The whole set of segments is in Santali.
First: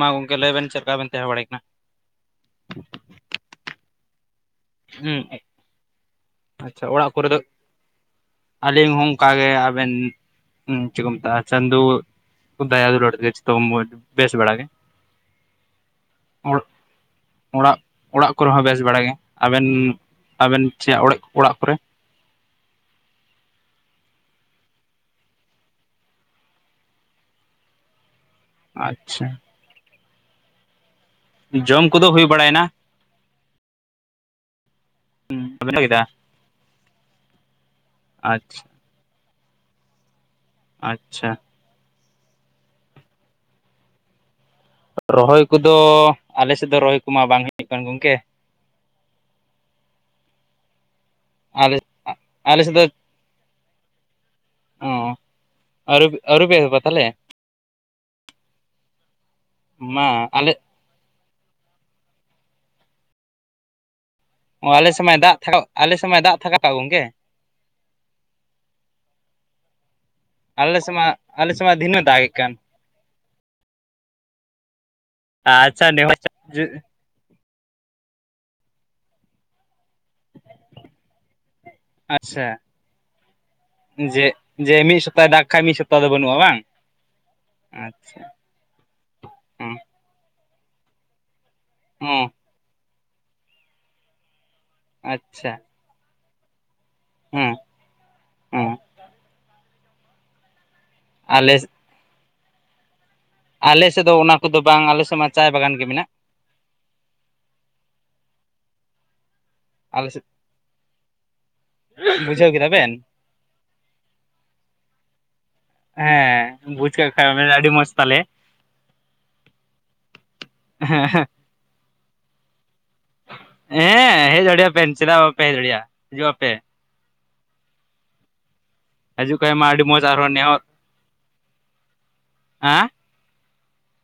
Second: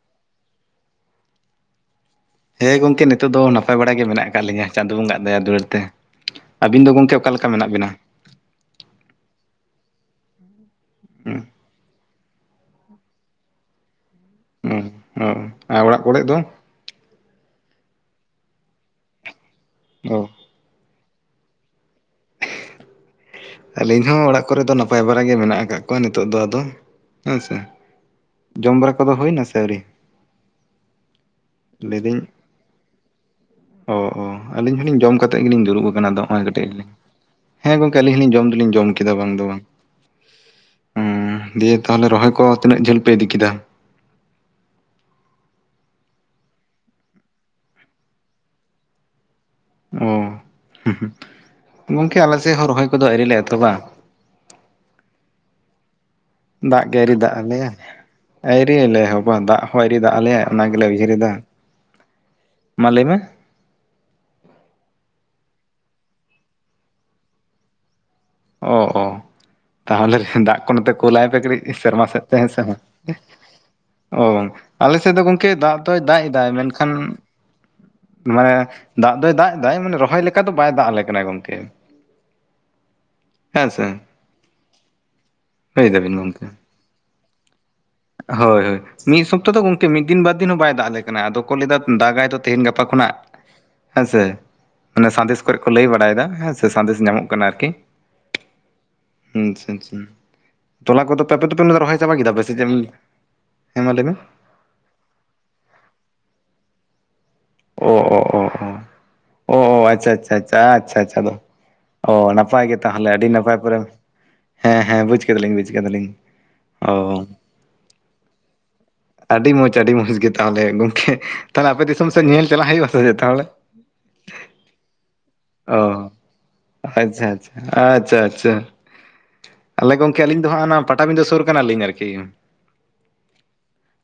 ᱢᱟ ᱜᱚᱢᱠᱮ ᱞᱟᱹᱭ ᱵᱮᱱ ᱥᱮ‌ ᱚᱠᱟᱨᱮ ᱵᱮᱱ ᱛᱟᱦᱮᱸ ᱵᱟᱲᱟᱭ ᱠᱟᱱᱟ? ᱦᱮᱸ ᱜᱚᱢᱠᱮ ᱱᱤᱛᱳᱜ ᱫᱚ ᱱᱟᱯᱟᱭ ᱵᱟᱲᱟ ᱜᱮ ᱢᱮᱱᱟᱜ ᱟᱠᱟᱫ ᱞᱤᱧᱟᱹ ' ᱪᱟᱸᱫᱳ ᱵᱚᱸᱜᱟ ᱦᱩᱸ ᱟᱜ ᱫᱟᱭᱟ ᱫᱩᱞᱟᱹᱲ ᱛᱮ,, ᱟᱵᱤᱱ ᱫᱚ ᱜᱚᱢᱠᱮ ᱚᱠᱟ ᱞᱮᱠᱟ ᱢᱮᱱᱟᱜ ᱵᱤᱱᱟ? ᱟᱞᱤᱝ ᱦᱚᱸ ᱚᱝᱠᱟᱜᱮ ᱟᱵᱮᱱ ᱪᱮᱜ ᱠᱚ ᱢᱮᱛᱟᱜ-ᱟ ᱦᱩᱸ ᱪᱟᱸᱫᱳ ᱫᱟᱭᱟ ᱫᱩᱞᱟᱹᱲ ᱛᱮ ᱡᱷᱚᱛᱢ ᱢᱚᱡᱽ ᱾ ᱵᱮᱹᱥ ᱵᱮᱲᱟ ᱜᱮ, ᱦᱩᱸ ᱟᱨ ᱚᱲᱟᱜ ᱠᱚᱨᱮ ᱫᱚ? ᱚᱸᱲᱚᱡ ᱚᱸᱲᱟᱜ ᱾ ᱚᱲᱟᱜ ᱠᱚᱨᱮ ᱦᱚᱸ ᱵᱮᱹᱥ ᱵᱟᱲᱟ ᱜᱮ, ᱟᱵᱮᱱ ᱛᱳ ᱾ ᱟᱵᱮᱱ ᱪᱷᱮᱭᱟ ᱜ ᱚᱲᱮᱡ ᱚᱲᱟᱜ ᱠᱚᱨᱮ? ᱟᱹᱞᱤᱧ ᱦᱚᱸ ᱚᱲᱟᱜ ᱠᱚᱨᱮ ᱫᱚ ᱱᱟᱯᱟᱭ ᱵᱟᱨᱟᱜᱮ ᱢᱮᱱᱟᱜ ᱟᱠᱟᱜ ᱠᱚᱣᱟ ᱱᱤᱛᱚᱜ ᱫᱚ ᱟᱫᱚ ᱦᱮᱸ ᱥᱮ ᱾ ᱡᱚᱢ ᱵᱟᱨᱟ ᱠᱚᱫᱚ ᱟᱪᱪᱷᱟ ᱦᱳᱭ ᱱᱟ ᱥᱮ ᱟᱹᱣᱨᱤ? ᱡᱚᱢ ᱠᱚᱫᱚ ᱞᱟᱹᱭᱫᱟᱹᱧ ᱦᱳᱭ ᱵᱟᱲᱟᱭᱮᱱᱟ ᱾ ᱚ ᱚ ᱟᱹᱞᱤᱧ ᱦᱩᱞᱤᱧ ᱡᱚᱢ ᱠᱟᱛᱮᱜ ᱜᱤᱞᱤᱧ ᱵᱮᱱ ᱫᱩᱨᱩᱵ ᱠᱮᱫᱟ ᱟᱠᱟᱱᱟ ᱟᱫᱚ ᱦᱚᱸᱜ-ᱚᱭ ᱠᱟᱹᱴᱤᱡ ᱞᱤᱧ, ᱦᱮᱸ ᱜᱚᱝ ᱟᱹᱞᱤᱧ ᱦᱩᱞᱤᱧ ᱡᱚᱢ ᱟᱪᱪᱷᱟ ᱫᱩᱞᱤᱧ ᱡᱚᱢ ᱠᱮᱫᱟ ᱵᱟᱝ ᱫᱚ ᱵᱟᱝ ᱥ-ᱩ-ᱜ ᱾ ᱟᱪ-ᱪᱷᱟ ᱾ ᱫᱤᱭᱮᱹ ᱛᱟᱞᱦᱮ ᱨᱚᱦᱚᱭ ᱠᱚ ᱛᱤᱱᱟᱹᱜ ᱡᱷᱟᱹᱞ ᱯᱮ ᱤᱫᱤ ᱠᱮᱫᱟ? ᱨᱚᱦᱚᱭ ᱠᱚᱫᱚ ᱟᱞᱮ ᱥᱮᱫ ᱫᱚ ᱨᱚᱦᱚᱭ ᱠᱚᱢᱟ ᱵᱟᱝ ᱦᱳᱭᱳᱜ ᱠᱟᱱ ᱜᱚᱝᱠᱮ ᱚ ᱷᱩᱸᱦ ᱷᱩᱸᱦ, ᱟᱞᱮ ᱜᱚᱝᱠᱮ ᱟᱞᱮ ᱥᱮᱜ ᱦᱚᱸ ᱨᱚᱦᱚᱭ ᱠᱚᱫᱚ ᱟᱹᱣᱨᱤ ᱞᱮ ᱮᱛᱚᱦᱚᱵᱟ ᱾ ᱚᱻ ᱾ ᱟᱹᱣᱨᱤᱯ ᱟᱹᱣᱨᱤ ᱯᱮ? ᱮᱦᱚᱵᱟ ᱫᱟᱜ ᱜᱮ ᱛᱟᱦᱚᱞᱮ ᱟᱹᱭᱨᱤ ᱫᱟᱜ ᱟᱞᱮᱭᱟ ᱟᱹᱭᱨᱤᱭ ᱞᱮᱦᱚᱵᱟ ᱫᱟᱜ ᱦᱚᱸ ᱟᱹᱭᱨᱤ ᱢᱟ ᱫᱟᱜ ᱟᱞᱮᱭᱟᱭ ᱟᱞᱮ ᱚᱱᱟ ᱞᱮ ᱩᱭᱦᱟᱹᱨᱮᱫᱟ, ᱢᱟ ᱞᱟᱹᱭ ᱢᱮ? ᱚ ᱟᱞᱮ ᱥᱮᱜ ᱢᱟᱭ ᱫᱟᱜ ᱪᱷᱟᱲᱚᱜ ᱟᱞᱮ ᱥᱮᱜ ᱢᱟᱭ ᱫᱟᱜ ᱛᱷᱟᱠᱟᱣ ᱜᱚᱝᱠᱮ ᱚ -ᱚ ᱾ ᱛᱟᱦᱞᱮ ᱷᱮᱦ, ᱫᱟᱜ ᱠᱚ ᱟᱞᱮ ᱱᱚᱛᱮ ᱥᱮᱫ ᱢᱟ ᱠᱳᱞᱟᱭ ᱯᱮ ᱟᱞᱮ ᱥᱮᱫ ᱢᱟ ᱠᱟᱹᱴᱤᱡ ᱫᱤᱱᱟᱹᱢ ᱥᱮᱨᱢᱟ ᱫᱟᱜ ᱥᱮᱫ ᱮᱫ ᱛᱮ ᱠᱟᱱ ᱦᱮᱸᱥᱮ ᱵᱟ ᱝ ᱮ-ᱜᱦ-ᱮ ᱾ ᱚ ᱟᱞᱮ ᱥᱮᱫ ᱫᱚ ᱜᱚᱝᱠᱮ ᱫᱟᱜ ᱟᱪᱪᱷᱟ ᱛᱚᱭ ᱱᱮ ᱦᱚᱲ ᱫᱟᱜ ᱮᱫᱟᱭ ᱢᱮᱱᱠᱷᱟᱱ ᱢᱟᱱᱮ ᱫᱟᱜ ᱫᱚᱭ ᱫᱟᱜ ᱫᱟ ᱢᱟᱱᱮ ᱨᱚᱦᱚᱭ ᱞᱮᱠᱟ ᱫᱚ ᱵᱟᱭ ᱫᱟᱜ ᱟᱞᱮ ᱠᱟᱱᱟᱭ ᱜᱚᱝᱠᱮ ᱾ ᱟᱪ-ᱪᱷᱟ ᱥᱮ ᱡᱮ, ᱡᱮ ᱢᱤᱜ ᱥᱚᱯᱛᱟᱭ ᱫᱟᱜ ᱠᱷᱟᱡ ᱢᱤᱜ ᱞᱟᱹᱭ ᱥᱚᱯᱛᱟ ᱫᱚ ᱫᱟᱵᱤᱱ ᱵᱟᱹᱱᱩᱜᱼᱟ ᱜᱚᱝᱠᱮ ᱵᱟᱝ ᱾ ᱟᱪᱷᱟ᱾ ᱦᱳᱭ ᱦᱳᱭ ᱢᱤᱜ ᱥᱚᱯᱛᱚ ᱫᱚ ᱜᱚᱝᱠᱮ ᱢᱤᱜ ᱫᱤᱱ ᱵᱟᱨ ᱫᱤᱱ ᱦᱚᱸ ᱵᱟᱭ ᱫᱟᱜ ᱟᱞᱮ ᱠᱟᱱᱟᱭ ᱟᱫᱚ ᱠᱚ ᱞᱟᱹᱭᱫᱟ ᱦᱚᱸ ᱫᱟᱜᱟᱭ ᱫᱚ᱾ ᱛᱮᱦᱮᱱ ᱜᱟᱯᱟ ᱠᱷᱚᱱᱟᱜ ᱦᱮᱸᱥᱮ ᱢᱟᱱᱮ ᱥᱟᱸᱫᱮᱥ ᱟᱪᱪᱷᱟ ᱠᱚᱨᱮᱜ ᱠᱚ ᱞᱟᱹᱭ ᱵᱟᱲᱟᱭᱮᱫᱟ ᱦᱮᱸ ᱥᱮ᱾ ᱥᱮ ᱥᱟᱸᱫᱮᱥ ᱧᱟᱢᱚᱜ ᱠᱟᱱᱟ ᱦᱚᱸ ᱟᱨᱠᱤ ᱦᱚᱸ ᱟᱪᱷᱟ ᱟᱪᱷᱟ᱾ ᱛᱚᱞᱟ ᱠᱚᱫᱚᱯᱮ ᱟᱯᱮ ᱟᱞᱮ ᱫᱚᱯᱮ ᱞᱮᱫᱟ ᱨᱚᱦᱚᱭ ᱪᱟᱵᱟ ᱠᱮᱫᱟ ᱯᱮ ᱥᱮᱪᱮᱜ᱾ ᱟᱞᱮᱥᱮᱜ ᱫᱚ ᱚᱱᱟ ᱠᱚᱫᱚ ᱵᱟᱝ ᱟᱞᱮᱥᱮᱜ ᱢᱟ ᱪᱟᱭ ᱵᱟᱜᱟᱱ ᱜᱮ ᱢᱮᱱᱟᱜ᱾ ᱚ ᱚ ᱚ ᱚ᱾ ᱚ ᱚ ᱚ ᱟᱞᱮ ᱟᱪᱷᱟ ᱥᱮᱫ ᱟᱪᱷᱟ ᱟᱪᱷᱟ ᱟᱪᱷᱟ ᱟᱪᱷᱟ ᱟᱫᱚ ᱚ ᱵᱩᱡᱷᱟᱹᱣ ᱱᱟᱯᱟᱭ ᱠᱮᱫᱟ ᱜᱮ ᱵᱮᱱ ᱛᱟᱦᱚᱞᱮ ᱟᱹᱰᱤ ᱱᱟᱯᱟᱭ ᱯᱚᱨᱮᱢ᱾ ᱦᱮᱸ ᱦᱮᱸ ᱵᱩᱡᱷ ᱠᱟᱫᱟᱞᱤᱧ ᱵᱩᱡᱷ᱾ ᱦᱮᱸ ᱵᱩᱡᱽ ᱠᱟᱜ ᱠᱷᱟᱜ ᱵᱮᱱ ᱟᱹᱰᱤ ᱢᱚᱸᱡᱽ ᱛᱟᱞᱦᱮ᱾ ᱟᱹᱰᱤ ᱢᱚᱸᱡᱽ ᱟᱹᱰᱤ ᱢᱚᱸᱡᱽ ᱜᱮ ᱛᱟᱦᱚᱞᱮ ᱜᱚᱝᱠᱮ ᱛᱟᱦᱚᱞᱮ ᱟᱯᱮ ᱫᱤᱥᱚᱢ ᱥᱮᱜ ᱧᱮᱧᱮᱞ ᱪᱟᱞᱟᱜ ᱦᱩᱭᱩᱜᱼᱟ ᱥᱮᱪᱮᱫ ᱛᱟᱦᱚᱞᱮ᱾ ᱦᱮᱸ ᱦᱮᱡ ᱫᱟᱲᱮᱭᱟᱜᱼᱟ ᱯᱮ ᱪᱮᱫᱟᱜ ᱵᱟᱯᱮ ᱦᱮᱡ ᱫᱟᱲᱮᱭᱟᱜᱼᱟ ᱦᱤᱡᱩᱜ ᱟᱯᱮ ᱾ ᱟᱪᱷᱟ ᱟᱪᱷᱟ ᱟᱪᱷᱟ ᱟᱪᱷᱟ᱾ ᱦᱤᱡᱩᱜ ᱠᱷᱟᱡ ᱢᱟ ᱟᱹᱰᱤ ᱛᱟᱦᱚᱞᱮ ᱢᱚᱸᱡᱽ ᱜᱚᱝᱠᱮ ᱟᱨᱦᱚᱸ ᱟᱹᱞᱤᱧ ᱫᱚ ᱱᱮᱦᱚᱨ ᱦᱟᱸᱜ ᱚᱱᱟ ᱯᱟᱴᱟᱵᱤᱸᱫᱟᱹ ᱥᱩᱨ ᱠᱟᱱᱟᱞᱤᱧ ᱟᱨᱠᱤ᱾ ᱦᱮᱸ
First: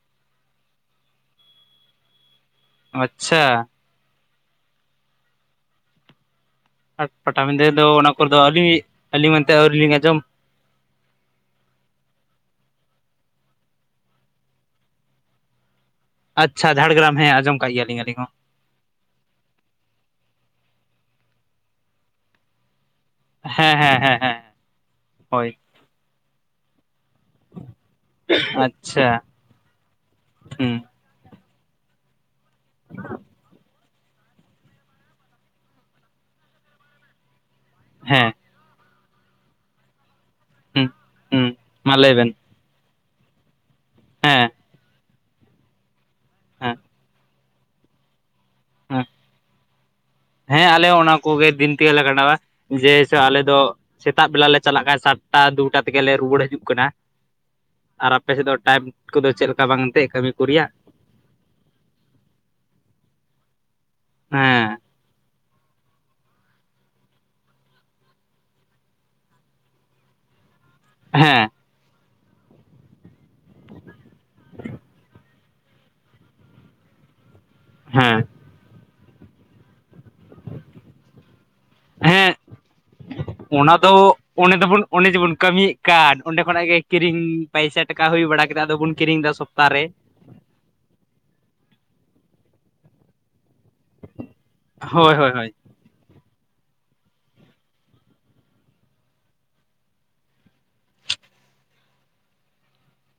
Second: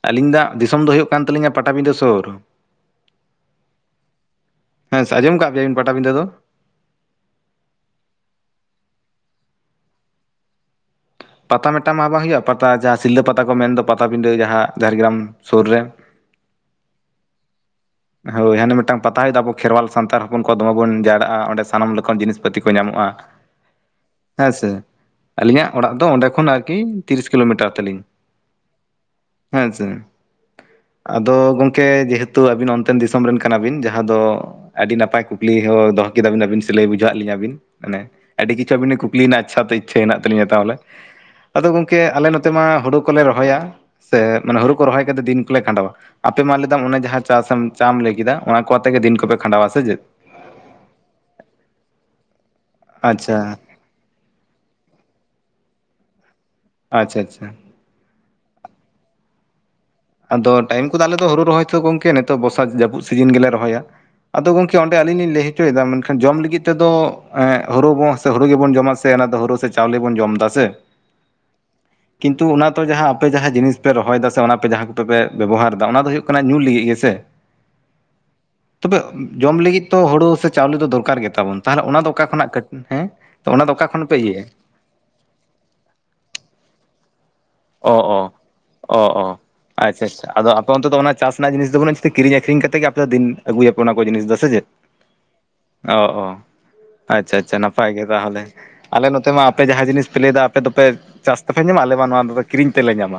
ᱟᱹᱞᱤᱧ ᱫᱟᱜ ᱫᱤᱥᱚᱢ ᱫᱚ ᱦᱩᱭᱩᱜ ᱠᱟᱱ ᱛᱟᱹᱞᱤᱧᱟ ᱯᱟᱴᱟᱵᱤᱸᱫᱟᱹ ᱥᱳᱨ᱾ ᱟᱪᱷᱟ᱾ ᱦᱮᱸᱥ ᱟᱸᱡᱚᱢ ᱠᱟᱜ ᱜᱮᱭᱟᱵᱤᱱ ᱯᱟᱴᱟᱵᱤᱸᱰᱟᱹ ᱫᱚ᱾ ᱯᱟᱴ ᱯᱟᱴᱟᱵᱤᱸᱫᱟᱹ ᱫᱚ ᱚᱱᱟ ᱠᱚᱨᱮ ᱫᱚ ᱟᱹᱞᱤ ᱟᱹᱞᱤᱧ ᱢᱟᱛᱚ ᱟᱹᱣᱨᱤ ᱞᱤᱧ ᱟᱸᱡᱚᱢ᱾ ᱯᱟᱛᱟ ᱢᱮᱜᱴᱟᱝ ᱢᱟ ᱵᱟᱝ ᱦᱳᱭᱳᱜᱼᱟ ᱯᱟᱛᱟ ᱡᱟᱦᱟᱸ ᱥᱤᱞᱫᱟᱹ ᱯᱟᱛᱟ ᱠᱚ ᱢᱮᱱᱫᱚ ᱯᱟᱛᱟ ᱵᱤᱸᱰᱟᱹ ᱡᱟᱦᱟᱸ ᱡᱷᱟᱲᱜᱨᱟᱢ ᱥᱳᱨ ᱨᱮ᱾ ᱟᱪᱷᱟ ᱡᱷᱟᱲᱜᱨᱟᱢ ᱦᱮᱸ ᱟᱸᱡᱚᱢ ᱠᱟᱜ ᱜᱮᱭᱟᱞᱤᱧ ᱟᱹᱞᱤᱧ᱾ ᱦᱚᱸ ᱦᱳᱭ ᱦᱟᱱᱮ ᱢᱮᱜᱴᱟᱝ ᱯᱟᱛᱟ ᱦᱳᱭᱳᱜ ᱫᱚ ᱟᱵᱚ ᱠᱷᱮᱨᱣᱟᱞ ᱥᱟᱱᱛᱟᱲ ᱦᱚᱯᱚᱱ ᱠᱚᱣᱟᱜ ᱫᱚᱢᱮ ᱵᱚᱱ ᱡᱟᱣᱲᱟᱜᱼᱟ ᱚᱸᱰᱮ ᱥᱟᱱᱟᱢ ᱞᱮᱠᱟᱱ ᱡᱤᱱᱤᱥ ᱯᱟᱹᱛᱤ ᱠᱚ ᱧᱟᱢᱚᱜᱼᱟ᱾ ᱦᱮᱸ ᱦᱮᱸ ᱦᱮᱸ ᱦᱮᱸ ᱦᱮᱸᱥᱮ ᱦᱳᱭ ᱟᱹᱞᱤᱧᱟᱜ ᱚᱲᱟᱜ ᱫᱚ ᱚᱸᱰᱮ ᱠᱷᱚᱱ ᱟᱨᱠᱤ ᱛᱤᱨᱤᱥ ᱠᱤᱞᱳᱢᱤᱴᱟᱨ ᱛᱟᱹᱞᱤᱧ ᱾ ᱟᱪᱷᱟ ᱦᱩᱸ᱾ ᱟᱫᱚ ᱜᱚᱢᱠᱮ ᱡᱮᱦᱮᱛᱩ ᱟᱵᱤᱱ ᱚᱱ᱾ ᱛᱮᱱ ᱫᱤᱥᱚᱢ ᱨᱮᱱ ᱠᱟᱱᱟᱵᱤᱱ ᱡᱟᱦᱟᱸ ᱫᱚ ᱟᱹᱰᱤ ᱱᱟᱯᱟᱭ ᱠᱩᱠᱞᱤ ᱦᱚᱸ ᱫᱚᱦᱚ ᱠᱮᱫᱟᱵᱤᱱ ᱟᱵᱤᱱ ᱥᱮ ᱞᱮᱭ ᱵᱩᱡᱷᱟᱹᱣᱟᱜ ᱞᱤᱧᱟᱹ ᱵᱤᱱ᱾ ᱢᱟᱱᱮ ᱦᱮᱸ ᱟᱹᱰᱤ ᱠᱤᱪᱷᱩ ᱟᱹᱵᱤᱱ ᱱᱟᱜ ᱠᱩᱠᱞᱤ ᱱᱟᱜ ᱟᱪᱪᱷᱟ ᱛᱮ ᱤᱪᱪᱷᱟ ᱦᱮᱱᱟᱜ ᱤᱪᱪᱷᱟᱹ ᱦᱮᱱᱟᱜ ᱛᱟᱞᱤᱧᱟ ᱛᱟᱦᱚᱞᱮ ᱦᱩᱸ ᱦᱩᱸ ᱟᱫᱚ ᱢᱟ ᱜᱚᱝᱠᱮ ᱞᱟᱹᱭ ᱟᱞᱮ ᱵᱮᱱ ᱱᱚ᱾ ᱛᱮ ᱢᱟ ᱦᱳᱲᱳ ᱠᱚᱞᱮ ᱨᱚᱦᱚᱭᱟ ᱥᱮ ᱦᱮᱸ ᱢᱟᱱᱮ ᱦᱩᱲᱩ ᱠᱚ ᱨᱚᱦᱚᱭ ᱠᱟᱛᱮ ᱫᱤᱱ ᱠᱚᱞᱮ ᱠᱷᱟᱸᱰᱟᱣᱟ ᱟᱯᱮᱢᱟ ᱦᱮᱸ ᱞᱮᱫᱟᱢ ᱚᱱᱮ ᱡᱟᱦᱟᱸ᱾ ᱪᱟᱥᱮᱢ ᱪᱟᱢ ᱞᱟᱹᱭ ᱠᱮᱫᱟ ᱚᱱᱟ ᱠᱚ ᱟᱛᱮᱜ ᱜᱮ ᱦᱮᱸ ᱫᱤᱱ ᱠᱚᱯᱮ ᱠᱷᱟᱸᱰᱟᱣᱟ ᱥᱮ ᱪᱮᱫ᱾ ᱦᱮᱸ ᱟᱞᱮ ᱚᱱᱟ ᱠᱚᱜᱮ ᱫᱤᱱ ᱛᱮᱜᱮᱞᱮ ᱠᱟᱴᱟᱣᱟ ᱡᱮᱭ ᱥᱮ ᱟᱪᱪᱷᱟ ᱟᱞᱮ ᱫᱚ᱾ ᱥᱮᱛᱟᱜ ᱵᱮᱞᱟ ᱞᱮ ᱪᱟᱞᱟᱜ ᱠᱷᱟᱡ ᱥᱟᱛᱴᱟ ᱫᱩᱴᱟ ᱛᱮᱜᱮᱞᱮ ᱨᱩᱣᱟᱹᱲ ᱦᱤᱡᱩᱜ ᱠᱟᱱᱟ ᱟᱪᱪᱷᱟ ᱟᱪᱪᱷᱟ ᱟᱨ᱾ ᱟᱯᱮᱥᱮᱫ ᱫᱚ ᱴᱟᱭᱤᱢ ᱠᱚᱫᱚ ᱪᱮᱫ ᱞᱮᱠᱟ ᱵᱟᱝ ᱮᱱᱛᱜ ᱠᱟᱹᱢᱤ ᱠᱚ ᱟᱫᱚ ᱨᱮᱭᱟᱜ ᱾ ᱴᱟᱭᱤᱢ ᱟᱞᱮ ᱫᱚ ᱦᱩᱲᱩ ᱨᱚᱦᱚᱭ ᱛᱚ ᱜᱚᱝᱠᱮ ᱱᱤᱛᱚᱜ ᱵᱚᱨᱥᱟ ᱡᱟᱹᱯᱩᱫ ᱥᱤᱡᱤᱱ ᱜᱮᱞᱮ ᱨᱚᱦᱭᱟ ᱟᱫᱚ ᱦᱮᱸ ᱜᱚᱝᱠᱮ ᱚᱸᱰᱮ ᱟᱧᱤᱧ ᱞᱤᱧ ᱞᱟᱹᱭᱼᱟ ᱾ ᱢᱮᱱᱠᱷᱟᱱ ᱡᱚᱢ ᱞᱟᱹᱜᱤᱫ ᱛᱮᱫᱚ ᱦᱩᱲᱩ ᱥᱮ ᱦᱩᱲᱩ ᱜᱮᱵᱚᱱ ᱡᱚᱢᱟ ᱥᱮ ᱦᱩᱲᱩ᱾ ᱪᱟᱣᱞᱮ ᱵᱚᱱ ᱡᱚᱢ ᱫᱟ ᱥᱮ ᱾ ᱦᱮᱸ᱾ ᱠᱤᱱᱛᱩ ᱚᱱᱟ ᱛᱚ ᱡᱟᱦᱟᱸ ᱟᱯᱮ ᱡᱟᱦᱟᱸ ᱡᱤᱱᱤᱥ ᱯᱮ ᱨᱚᱦᱚᱭ ᱫᱟ ᱥᱮ ᱚᱱᱟ ᱯᱮ ᱡᱟᱦᱟᱸ᱾ ᱫᱚ ᱟᱯᱮᱯᱮ ᱵᱮᱵᱚᱦᱟᱨ ᱮᱫᱟ ᱚᱱᱟ ᱫᱚ ᱦᱳᱭᱳᱜ ᱠᱟᱱᱟ ᱧᱩ ᱞᱟᱹᱜᱤᱫ ᱜᱮᱥᱮ ᱾ ᱦᱮᱸ᱾ ᱛᱚᱵᱮ ᱡᱚᱢ ᱞᱟᱹᱜᱤᱫ ᱛᱚ ᱦᱩᱲᱩ ᱥᱮ ᱪᱟᱣᱞᱮ ᱫᱚᱨᱠᱟᱨ ᱜᱮ ᱛᱟᱵᱚᱱ ᱾ ᱛᱟᱦᱚᱞᱮ ᱚᱱᱟ ᱫᱚ ᱠᱟ ᱦᱮᱸ ᱠᱷᱚᱱᱟᱜ ᱠᱟᱹᱴ ᱦᱮᱸ ᱛᱚ ᱚᱱᱟ ᱫᱚ ᱠᱟ ᱠᱷᱚᱱ ᱯᱮ ᱤᱭᱟᱹᱭᱟ ᱾ ᱫᱚᱵᱚᱱ ᱚᱸᱰᱮ ᱡᱮᱵᱚᱱ ᱠᱟᱹᱢᱤᱭᱮᱫ ᱠᱟᱱ ᱚᱸᱰᱮ ᱠᱷᱚᱱᱟᱜ ᱜᱮ ᱠᱤᱨᱤᱧ᱾ ᱯᱟᱭᱥᱟ ᱚ ᱴᱟᱠᱟ ᱚ ᱦᱩᱭ ᱵᱟᱲᱟ ᱠᱮᱫᱟ ᱟᱫᱚ ᱵᱚᱱ ᱚ ᱠᱤᱨᱤᱧ ᱚ ᱮᱫᱟ ᱥᱚᱯᱛᱟᱨᱮ ᱾ ᱟᱪᱪᱷᱟ ᱟᱫᱚ᱾ ᱛᱚ ᱚᱱᱛᱮ ᱫᱚ ᱚᱱᱟ ᱪᱟᱥ ᱨᱮᱱᱟᱜ ᱡᱤᱱᱤᱥ ᱫᱚ ᱵᱟᱹᱱᱩᱜ ᱠᱤᱨᱤᱧ ᱟᱠᱷᱨᱤᱧ ᱠᱟᱛᱮ ᱜᱮ ᱟᱯᱮ ᱫᱤᱱ ᱟᱹᱜᱩᱭ ᱟᱯᱮ ᱚᱱᱟ ᱠᱚ ᱡᱤᱱᱤᱥ ᱫᱚ ᱥᱮᱪᱮᱫ ᱾ ᱦᱳᱭ ᱦᱳᱭ ᱦᱳᱭ ᱾ ᱚ ᱚ ᱟᱪᱷᱟ ᱟᱪᱷᱟ ᱱᱟᱯᱟᱭ ᱜᱮ ᱛᱟᱦᱚᱞᱮ ᱾ ᱟᱞᱮ ᱱᱚᱛᱮ ᱢᱟ ᱟᱯᱮ ᱡᱟᱦᱟᱸ ᱡᱤᱱᱤᱥ ᱯᱮ ᱞᱟᱹᱭᱮᱫᱟ ᱟᱯᱮ ᱫᱚᱯᱮ ᱪᱟᱥ ᱛᱮᱯᱮ ᱧᱟᱢᱟ ᱟᱞᱮ ᱢᱟ ᱱᱚᱣᱟ ᱠᱤᱨᱤᱧ ᱛᱮᱞᱮ ᱧᱟᱢᱟ ᱾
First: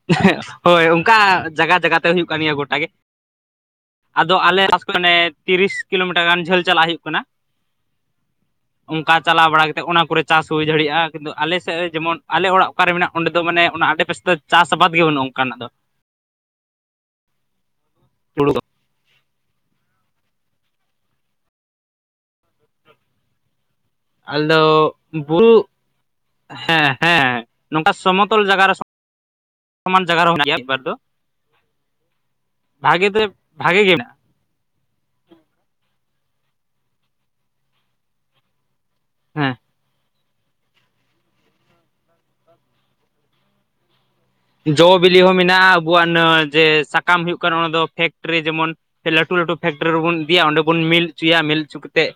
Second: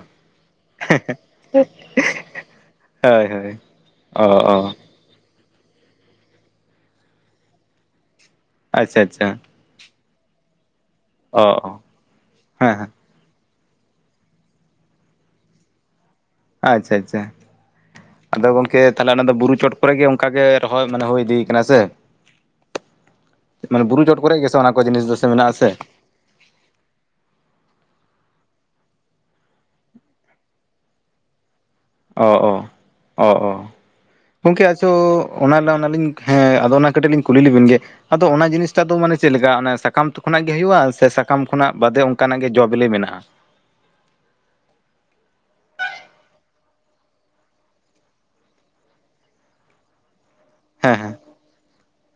ᱦᱳᱭ ᱚᱱᱠᱟ ᱡᱟᱭᱜᱟ ᱡᱟᱭᱜᱟᱛᱮ ᱦᱩᱭᱩᱜ ᱠᱟᱱ ᱜᱮᱭᱟ ᱜᱚᱴᱟ ᱜᱮ ᱦᱳᱭ ᱦᱳᱭ ᱚ ᱟᱫᱚ ᱚ ᱟᱞᱮ ᱢᱟᱱᱮ ᱛᱤᱨᱤᱥ ᱠᱤᱞᱳᱢᱤᱴᱟᱨ ᱜᱟᱱ ᱡᱷᱟᱹᱞ ᱪᱟᱞᱟᱜ ᱦᱩᱭᱩᱜ ᱠᱟᱱᱟ ᱾ ᱟᱪᱪᱷᱟ ᱚᱱᱠᱟ ᱟᱪᱪᱷᱟ ᱪᱟᱞᱟᱣ ᱵᱟᱲᱟ ᱠᱟᱛᱮᱜ ᱚᱱᱟ ᱠᱚᱨᱮ ᱪᱟᱥ ᱦᱩᱭ ᱫᱟᱲᱮᱭᱟᱜᱼᱟ ᱠᱤᱱᱛᱩ ᱚ ᱟᱞᱮ ᱚ ᱥᱮᱫ ᱡᱮᱢᱚᱱ ᱟᱞᱮ ᱚᱲᱟᱜ ᱦᱮᱸ ᱦᱮᱸ ᱚᱠᱟᱨᱮ ᱢᱮᱱᱟᱜ ᱚᱸᱰᱮ ᱫᱚ ᱢᱟᱱᱮ ᱚᱱᱟ ᱟᱰᱮ ᱯᱟᱥᱮ ᱫᱚ ᱪᱟᱥ ᱟᱵᱟᱫᱽ ᱜᱮ ᱵᱟᱹᱱᱩᱜᱼᱟ ᱚᱱᱠᱟᱱᱟᱜ ᱫᱚ᱾ ᱟᱪᱷᱟ ᱟᱪᱷᱟ ᱟᱫᱚ‌ ᱦᱩᱲᱩ ᱫᱚ ᱜᱚᱝ ᱠᱮ ᱛᱟᱦᱞᱮ ᱚᱱᱟ ᱫᱚ ᱵᱩᱨᱩ ᱪᱚᱴ ᱠᱚᱨᱮ ᱜᱮ ᱚᱱᱠᱟᱜᱮ ᱨᱚᱦᱚᱭ ᱢᱟᱱᱮ ᱦᱩᱭ ᱤᱫᱤᱭ ᱠᱟᱱᱟ ᱥᱮ ᱾ ᱢᱟᱱᱮ ᱵᱩᱨᱩ ᱪᱚᱴ ᱠᱚᱨᱮ ᱜᱮᱥᱮ ᱟᱞᱮᱫᱚ ᱚᱱᱟ ᱠᱚ ᱡᱤᱱᱤᱥ ᱫᱚᱥᱮ ᱢᱮᱱᱟᱜ ᱵᱩᱨᱩ ᱟᱥᱮ ᱾ ᱦᱮᱸ ᱦᱮᱸ ᱱᱚᱝᱠᱟ ᱥᱚᱢᱚᱛᱚᱞ ᱡᱟᱭᱜᱟ ᱨᱮ ᱥᱚᱢᱟᱱ ᱡᱟᱭᱜᱟ ᱨᱮᱦᱚ ᱢᱮᱱᱟᱜ ᱜᱮᱭᱟ ᱢᱤᱫ-ᱵᱟᱨ ᱫᱚ ᱾ ᱚ ᱫᱚ ᱚ᱾ ᱵᱷᱟᱜᱮ ᱜᱮ ᱢᱮᱱᱟᱜᱼᱟ ᱜᱚᱝᱠᱮ ᱟᱪᱚ ᱚᱱᱟ ᱚᱱᱟᱞᱤᱧ ᱦᱮᱸ ᱟᱫᱚ ᱚᱱᱟ ᱠᱟᱹᱴᱤᱡ ᱞᱤᱧ ᱠᱩᱞᱤ ᱞᱮᱵᱮᱱ ᱜᱮ ᱟᱫᱚ ᱚᱱᱟ ᱡᱤᱱᱤᱥ [inaudible] ᱫᱚ ᱢᱟᱱᱮ ᱪᱮᱫ ᱞᱮᱠᱟ ᱦᱮᱸ ᱚᱱᱟ ᱥᱟᱠᱟᱢ ᱠᱷᱚᱱᱟᱜ ᱜᱮ ᱦᱩᱭᱩᱜᱼᱟ ᱥᱮ ᱥᱟᱠᱟᱢ ᱠᱷᱚᱱᱟᱜ ᱵᱟᱫᱮ ᱚᱱᱠᱟᱱᱟᱜ ᱜᱮ ᱡᱚ ᱵᱤᱞᱤ ᱢᱮᱱᱟᱜ-ᱟ᱾ ᱢᱮᱱᱟᱜᱼᱟ ᱾ ᱡᱚ ᱵᱤᱞᱤ ᱦᱚᱸ ᱢᱮᱱᱟᱜᱼᱟ ᱟᱵᱚᱣᱟᱜ ᱱᱚᱣᱟ ᱡᱮ ᱥᱟᱠᱟᱢ ᱦᱩᱭᱩᱜ ᱠᱟᱱᱟ ᱚᱱᱟ ᱫᱚ ᱯᱷᱮᱠᱴᱨᱤ ᱡᱮᱢᱚᱱ ᱥᱮ ᱞᱟᱹᱴᱩ ᱞᱟᱹᱴᱩ ᱯᱷᱮᱠᱴᱨᱤ ᱨᱮᱵᱚᱱ ᱤᱫᱤᱭᱟ ᱚᱸᱰᱮ ᱵᱚᱱ ᱦᱮᱸ ᱢᱤᱞ ᱦᱮᱸ ᱦᱚᱪᱚᱭᱟ ᱢᱤᱞ ᱦᱚᱪᱚ ᱠᱟᱛᱮᱫ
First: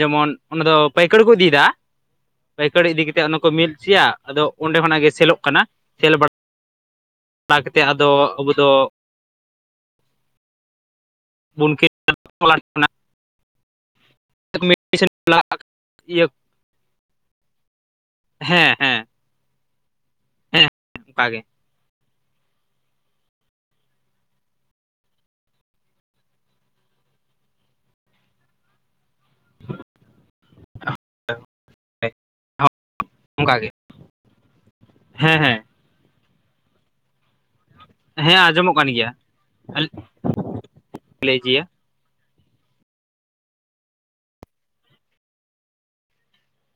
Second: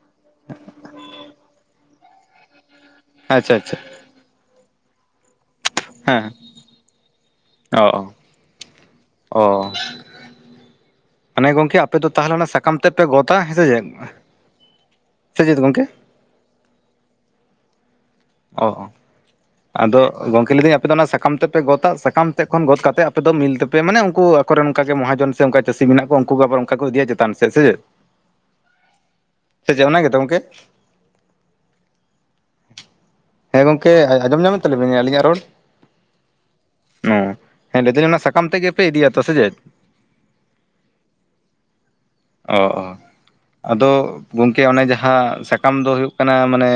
ᱡᱮᱢᱚᱱ ᱚᱱᱟ ᱫᱚ ᱯᱟᱹᱭᱠᱟᱹᱨ ᱠᱚ ᱤᱫᱤᱭᱫᱟ ᱾ ᱯᱟᱹᱭᱠᱟᱹᱨ ᱤᱫᱤ ᱠᱟᱛᱮ ᱚᱱᱟ ᱠᱚ ᱟᱪᱪᱷᱟ ᱢᱤᱞ ᱟᱪᱪᱷᱟ ᱦᱚᱪᱚᱭᱟ ᱟᱫᱚ ᱚᱸᱰᱮ ᱠᱷᱚᱱᱟᱜ ᱜᱮ ᱥᱮᱞᱚᱜ ᱠᱟᱱᱟ ᱥᱮᱞ ᱦᱮᱸ ᱵᱟᱲᱟ ᱠᱟᱛᱮᱫ ᱟᱫᱚ ᱟᱵᱚ ᱫᱚ ᱚᱻ ᱢᱟᱱᱮ ᱵᱚᱱ ᱜᱚᱝᱠᱮ ᱟᱯᱮ ᱫᱚ ᱛᱟᱦᱚᱞᱮ ᱚᱱᱟ ᱥᱟᱠᱟᱢ ᱛᱮᱫᱯᱮ ᱜᱚᱫᱟ ᱦᱮᱸᱥᱮ ᱪᱮᱫ᱾ ᱥᱮ ᱪᱮᱫ ᱜᱚᱝᱠᱮ [unintelligible] ᱚ ᱦᱮᱸ ᱟᱫᱚ ᱜᱚᱢᱠᱮ ᱦᱮᱸ ᱦᱮᱸ ᱞᱤᱫᱟᱹᱧ ᱟᱯᱮ ᱫᱚ ᱚᱱᱟ ᱚᱱᱠᱟ ᱥᱟᱠᱟᱢ ᱜᱮ ᱛᱮᱫᱯᱮ ᱜᱚᱫᱟ ᱥᱟᱠᱟᱢ ᱥᱮᱫ ᱠᱷᱚᱱ ᱜᱚᱫ ᱠᱟᱛᱮ ᱟᱯᱮ ᱢᱤᱞ ᱛᱮᱯᱮ ᱢᱟᱱᱮ ᱩᱱᱠᱩ ᱟᱠᱚᱨᱮᱱ ᱚᱱᱠᱩ ᱜᱮ ᱢᱚᱦᱟᱡᱚᱱ ᱥᱮ ᱚᱱᱠᱟ ᱪᱟᱹᱥᱤ ᱢᱮᱱᱟᱜ ᱠᱚᱣᱟ ᱩᱱᱠᱩ ᱜᱮ ᱛᱟᱯᱚᱨ ᱚᱱᱠᱟ ᱠᱚ ᱤᱫᱤᱭᱟ ᱪᱮᱛᱟᱱ ᱥᱮᱫ ᱥᱮᱪᱮᱫ [unintelligible] ᱥᱮ ᱪᱮᱫ ᱚᱱᱟ ᱜᱮᱛᱚ ᱜᱚᱢᱠᱮ? [unintelligible] ᱚᱱᱠᱟ ᱦᱮᱸ ᱜᱮ ᱜᱚᱝᱠᱮ ᱟᱸᱡᱚᱢ ᱧᱟᱢᱮᱫ ᱛᱟᱞᱤᱧ ᱵᱮᱱ ᱟᱹᱞᱤᱧᱟᱜ ᱨᱚᱲ? ᱦᱮᱸ ᱦᱮᱸ ᱦᱮᱸ ᱞᱟᱹᱭ ᱫᱟᱹᱞᱤᱧ ᱚᱱᱟ ᱦᱮᱸ ᱥᱟᱠᱟᱢ ᱛᱮᱜ ᱟᱸᱡᱚᱢᱚᱜ ᱜᱮ ᱯᱮ ᱠᱟᱱ ᱜᱮᱭᱟ ᱤᱫᱤᱭᱟᱛᱚ ᱥᱮ ᱪᱮᱫ? [unintelligible] ᱚ ᱚ, ᱟᱫᱚ ᱜᱚᱢᱠᱮ ᱚᱱᱮ ᱡᱟᱦᱟᱸ ᱥᱟᱠᱟᱢ ᱫᱚ ᱦᱩᱭᱩᱜ ᱠᱟᱱᱟ ᱢᱟᱱᱮ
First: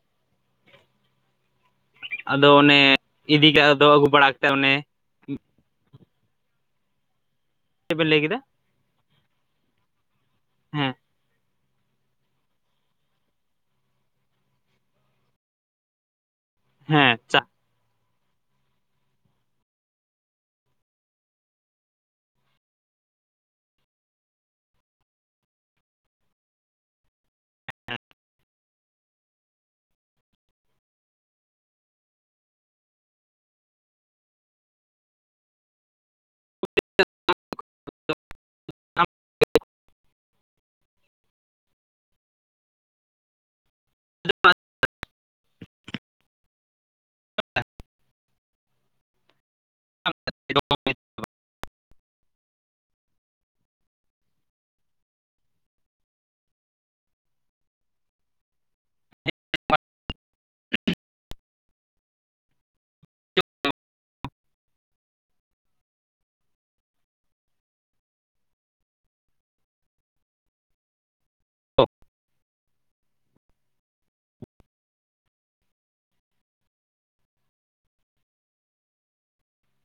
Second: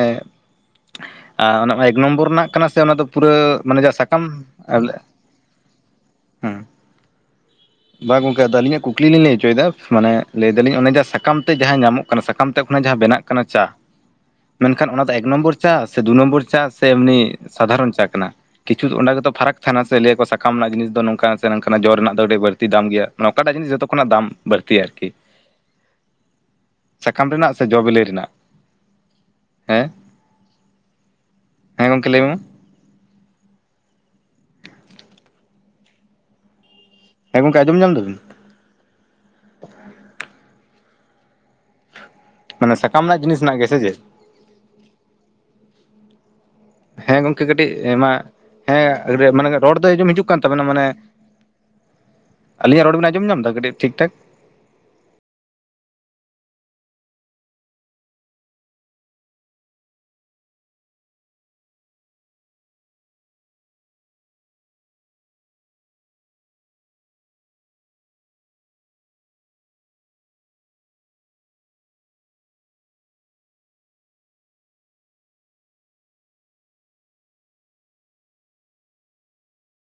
ᱟᱨ ᱚᱱᱟ ᱮᱠ ᱱᱚᱢᱵᱚᱨ ᱨᱮᱱᱟᱜ ᱟᱫᱚ ᱠᱟᱱᱟ ᱥᱮ ᱚᱱᱮ ᱚᱱᱟ ᱫᱚ ᱯᱩᱨᱟᱹ ᱤᱫᱤ ᱠᱟᱜ ᱢᱟᱱᱮ ᱫᱚ ᱡᱟᱦᱟ ᱟᱹᱜᱩ ᱥᱟᱠᱟᱢ ᱵᱟᱲᱟ ᱠᱟᱛᱮᱫ ᱚᱱᱮ [unintelligible] ᱦᱮᱸ, ᱪᱮᱫ ᱵᱮᱱ ᱞᱟᱹᱭ ᱵᱟᱝ ᱠᱮᱫᱟ ᱜᱚᱝᱠᱮ ᱟᱹᱞᱤᱧᱟᱜ ᱠᱩᱠᱞᱤ ᱞᱤᱧ ᱞᱟᱹᱭ ᱦᱚᱪᱚᱭᱮᱫᱟ ᱢᱟᱱᱮ ᱞᱟᱹᱭ ᱫᱟᱞᱤᱧ ᱦᱮᱸ ᱚᱱᱮ ᱡᱟ ᱥᱟᱠᱟᱢ ᱛᱮ ᱡᱟᱦᱟᱸ ᱧᱟᱢᱚᱜ ᱠᱟᱱᱟ ᱥᱟᱠᱟᱢ ᱛᱮ ᱠᱷᱚᱱᱟᱜ ᱡᱟᱦᱟᱸ ᱵᱮᱱᱟᱜ ᱠᱟᱱᱟ ᱪᱟ ᱢᱮᱱᱠᱷᱟᱱ ᱚᱱᱟ ᱫᱚ ᱮᱠ ᱱᱚᱢᱵᱚᱨ ᱪᱟ ᱥᱮ ᱫᱩ ᱱᱚᱢᱵᱚᱨ ᱪᱟ ᱥᱮ ᱦᱮᱸ ᱮᱢᱱᱤ ᱥᱟᱫᱷᱟᱨᱚᱱ ᱪᱟ ᱠᱟᱱᱟ᱾ ᱠᱤᱪᱷᱩ ᱚᱸᱰᱮ ᱜᱮᱛᱚ ᱯᱷᱟᱨᱟᱠ ᱛᱟᱦᱮᱱᱟ ᱥᱮ ᱞᱟᱹᱭᱟᱠᱚ ᱥᱟᱠᱟᱢ ᱨᱮᱱᱟᱜ ᱡᱤᱱᱤᱥ ᱫᱚ ᱱᱚᱝᱠᱟᱱᱟᱜ ᱥᱮ ᱱᱚᱝᱠᱟᱱᱟᱜ ᱡᱚ ᱨᱮᱱᱟᱜ ᱫᱚ ᱟᱹᱰᱤ ᱵᱟᱹᱲᱛᱤ ᱫᱟᱢ ᱜᱮᱭᱟ᱾ ᱚᱠᱟᱴᱟᱜ ᱡᱤᱱᱤᱥ ᱡᱚᱛᱚ ᱠᱷᱚᱱᱟᱜ ᱫᱟᱢ ᱵᱟᱹᱲᱛᱤᱭᱟ ᱟᱨᱠᱤ᱾ ᱥᱟᱠᱟᱢ ᱨᱮᱱᱟᱜ ᱥᱮ ᱡᱚ ᱵᱮᱞᱮ ᱨᱮᱱᱟᱜ, ᱦᱮᱸ ᱦᱮᱸ ᱜᱚᱝᱠᱮ ᱞᱮᱢᱮ᱾ [inaudible] ᱦᱮᱸ ᱜᱚᱝᱠᱮ ᱟᱡᱚᱢ ᱧᱟᱢᱟ ᱫᱟᱵᱤᱱ? [unintelligible] ᱢᱟᱱᱮ ᱥᱟᱠᱟᱢ ᱨᱮᱱᱟᱜ ᱡᱤᱱᱤᱥ ᱢᱮᱱᱟᱜ ᱜᱮᱭᱟ ᱥᱮ ᱪᱮᱫ? [unintelligible] ᱦᱮᱸ ᱜᱚᱝᱠᱮ ᱠᱟᱹᱴᱤᱡ ᱟᱭᱢᱟ ᱦᱮᱸ ᱟᱹᱰᱤ ᱢᱟᱱᱮ ᱨᱚᱲ ᱫᱚ ᱟᱸᱡᱚᱢ ᱦᱤᱡᱩᱜ ᱠᱟᱱ ᱛᱟᱵᱮᱱᱟ ᱢᱟᱱᱮ, ᱟᱞᱤᱧᱟᱜ ᱨᱚᱲ ᱵᱮᱱ ᱟᱸᱡᱚᱢ ᱧᱟᱢ ᱮᱫᱟ ᱠᱟᱹᱴᱤᱡ ᱴᱷᱤᱠ ᱴᱷᱟᱠ? [unintelligible]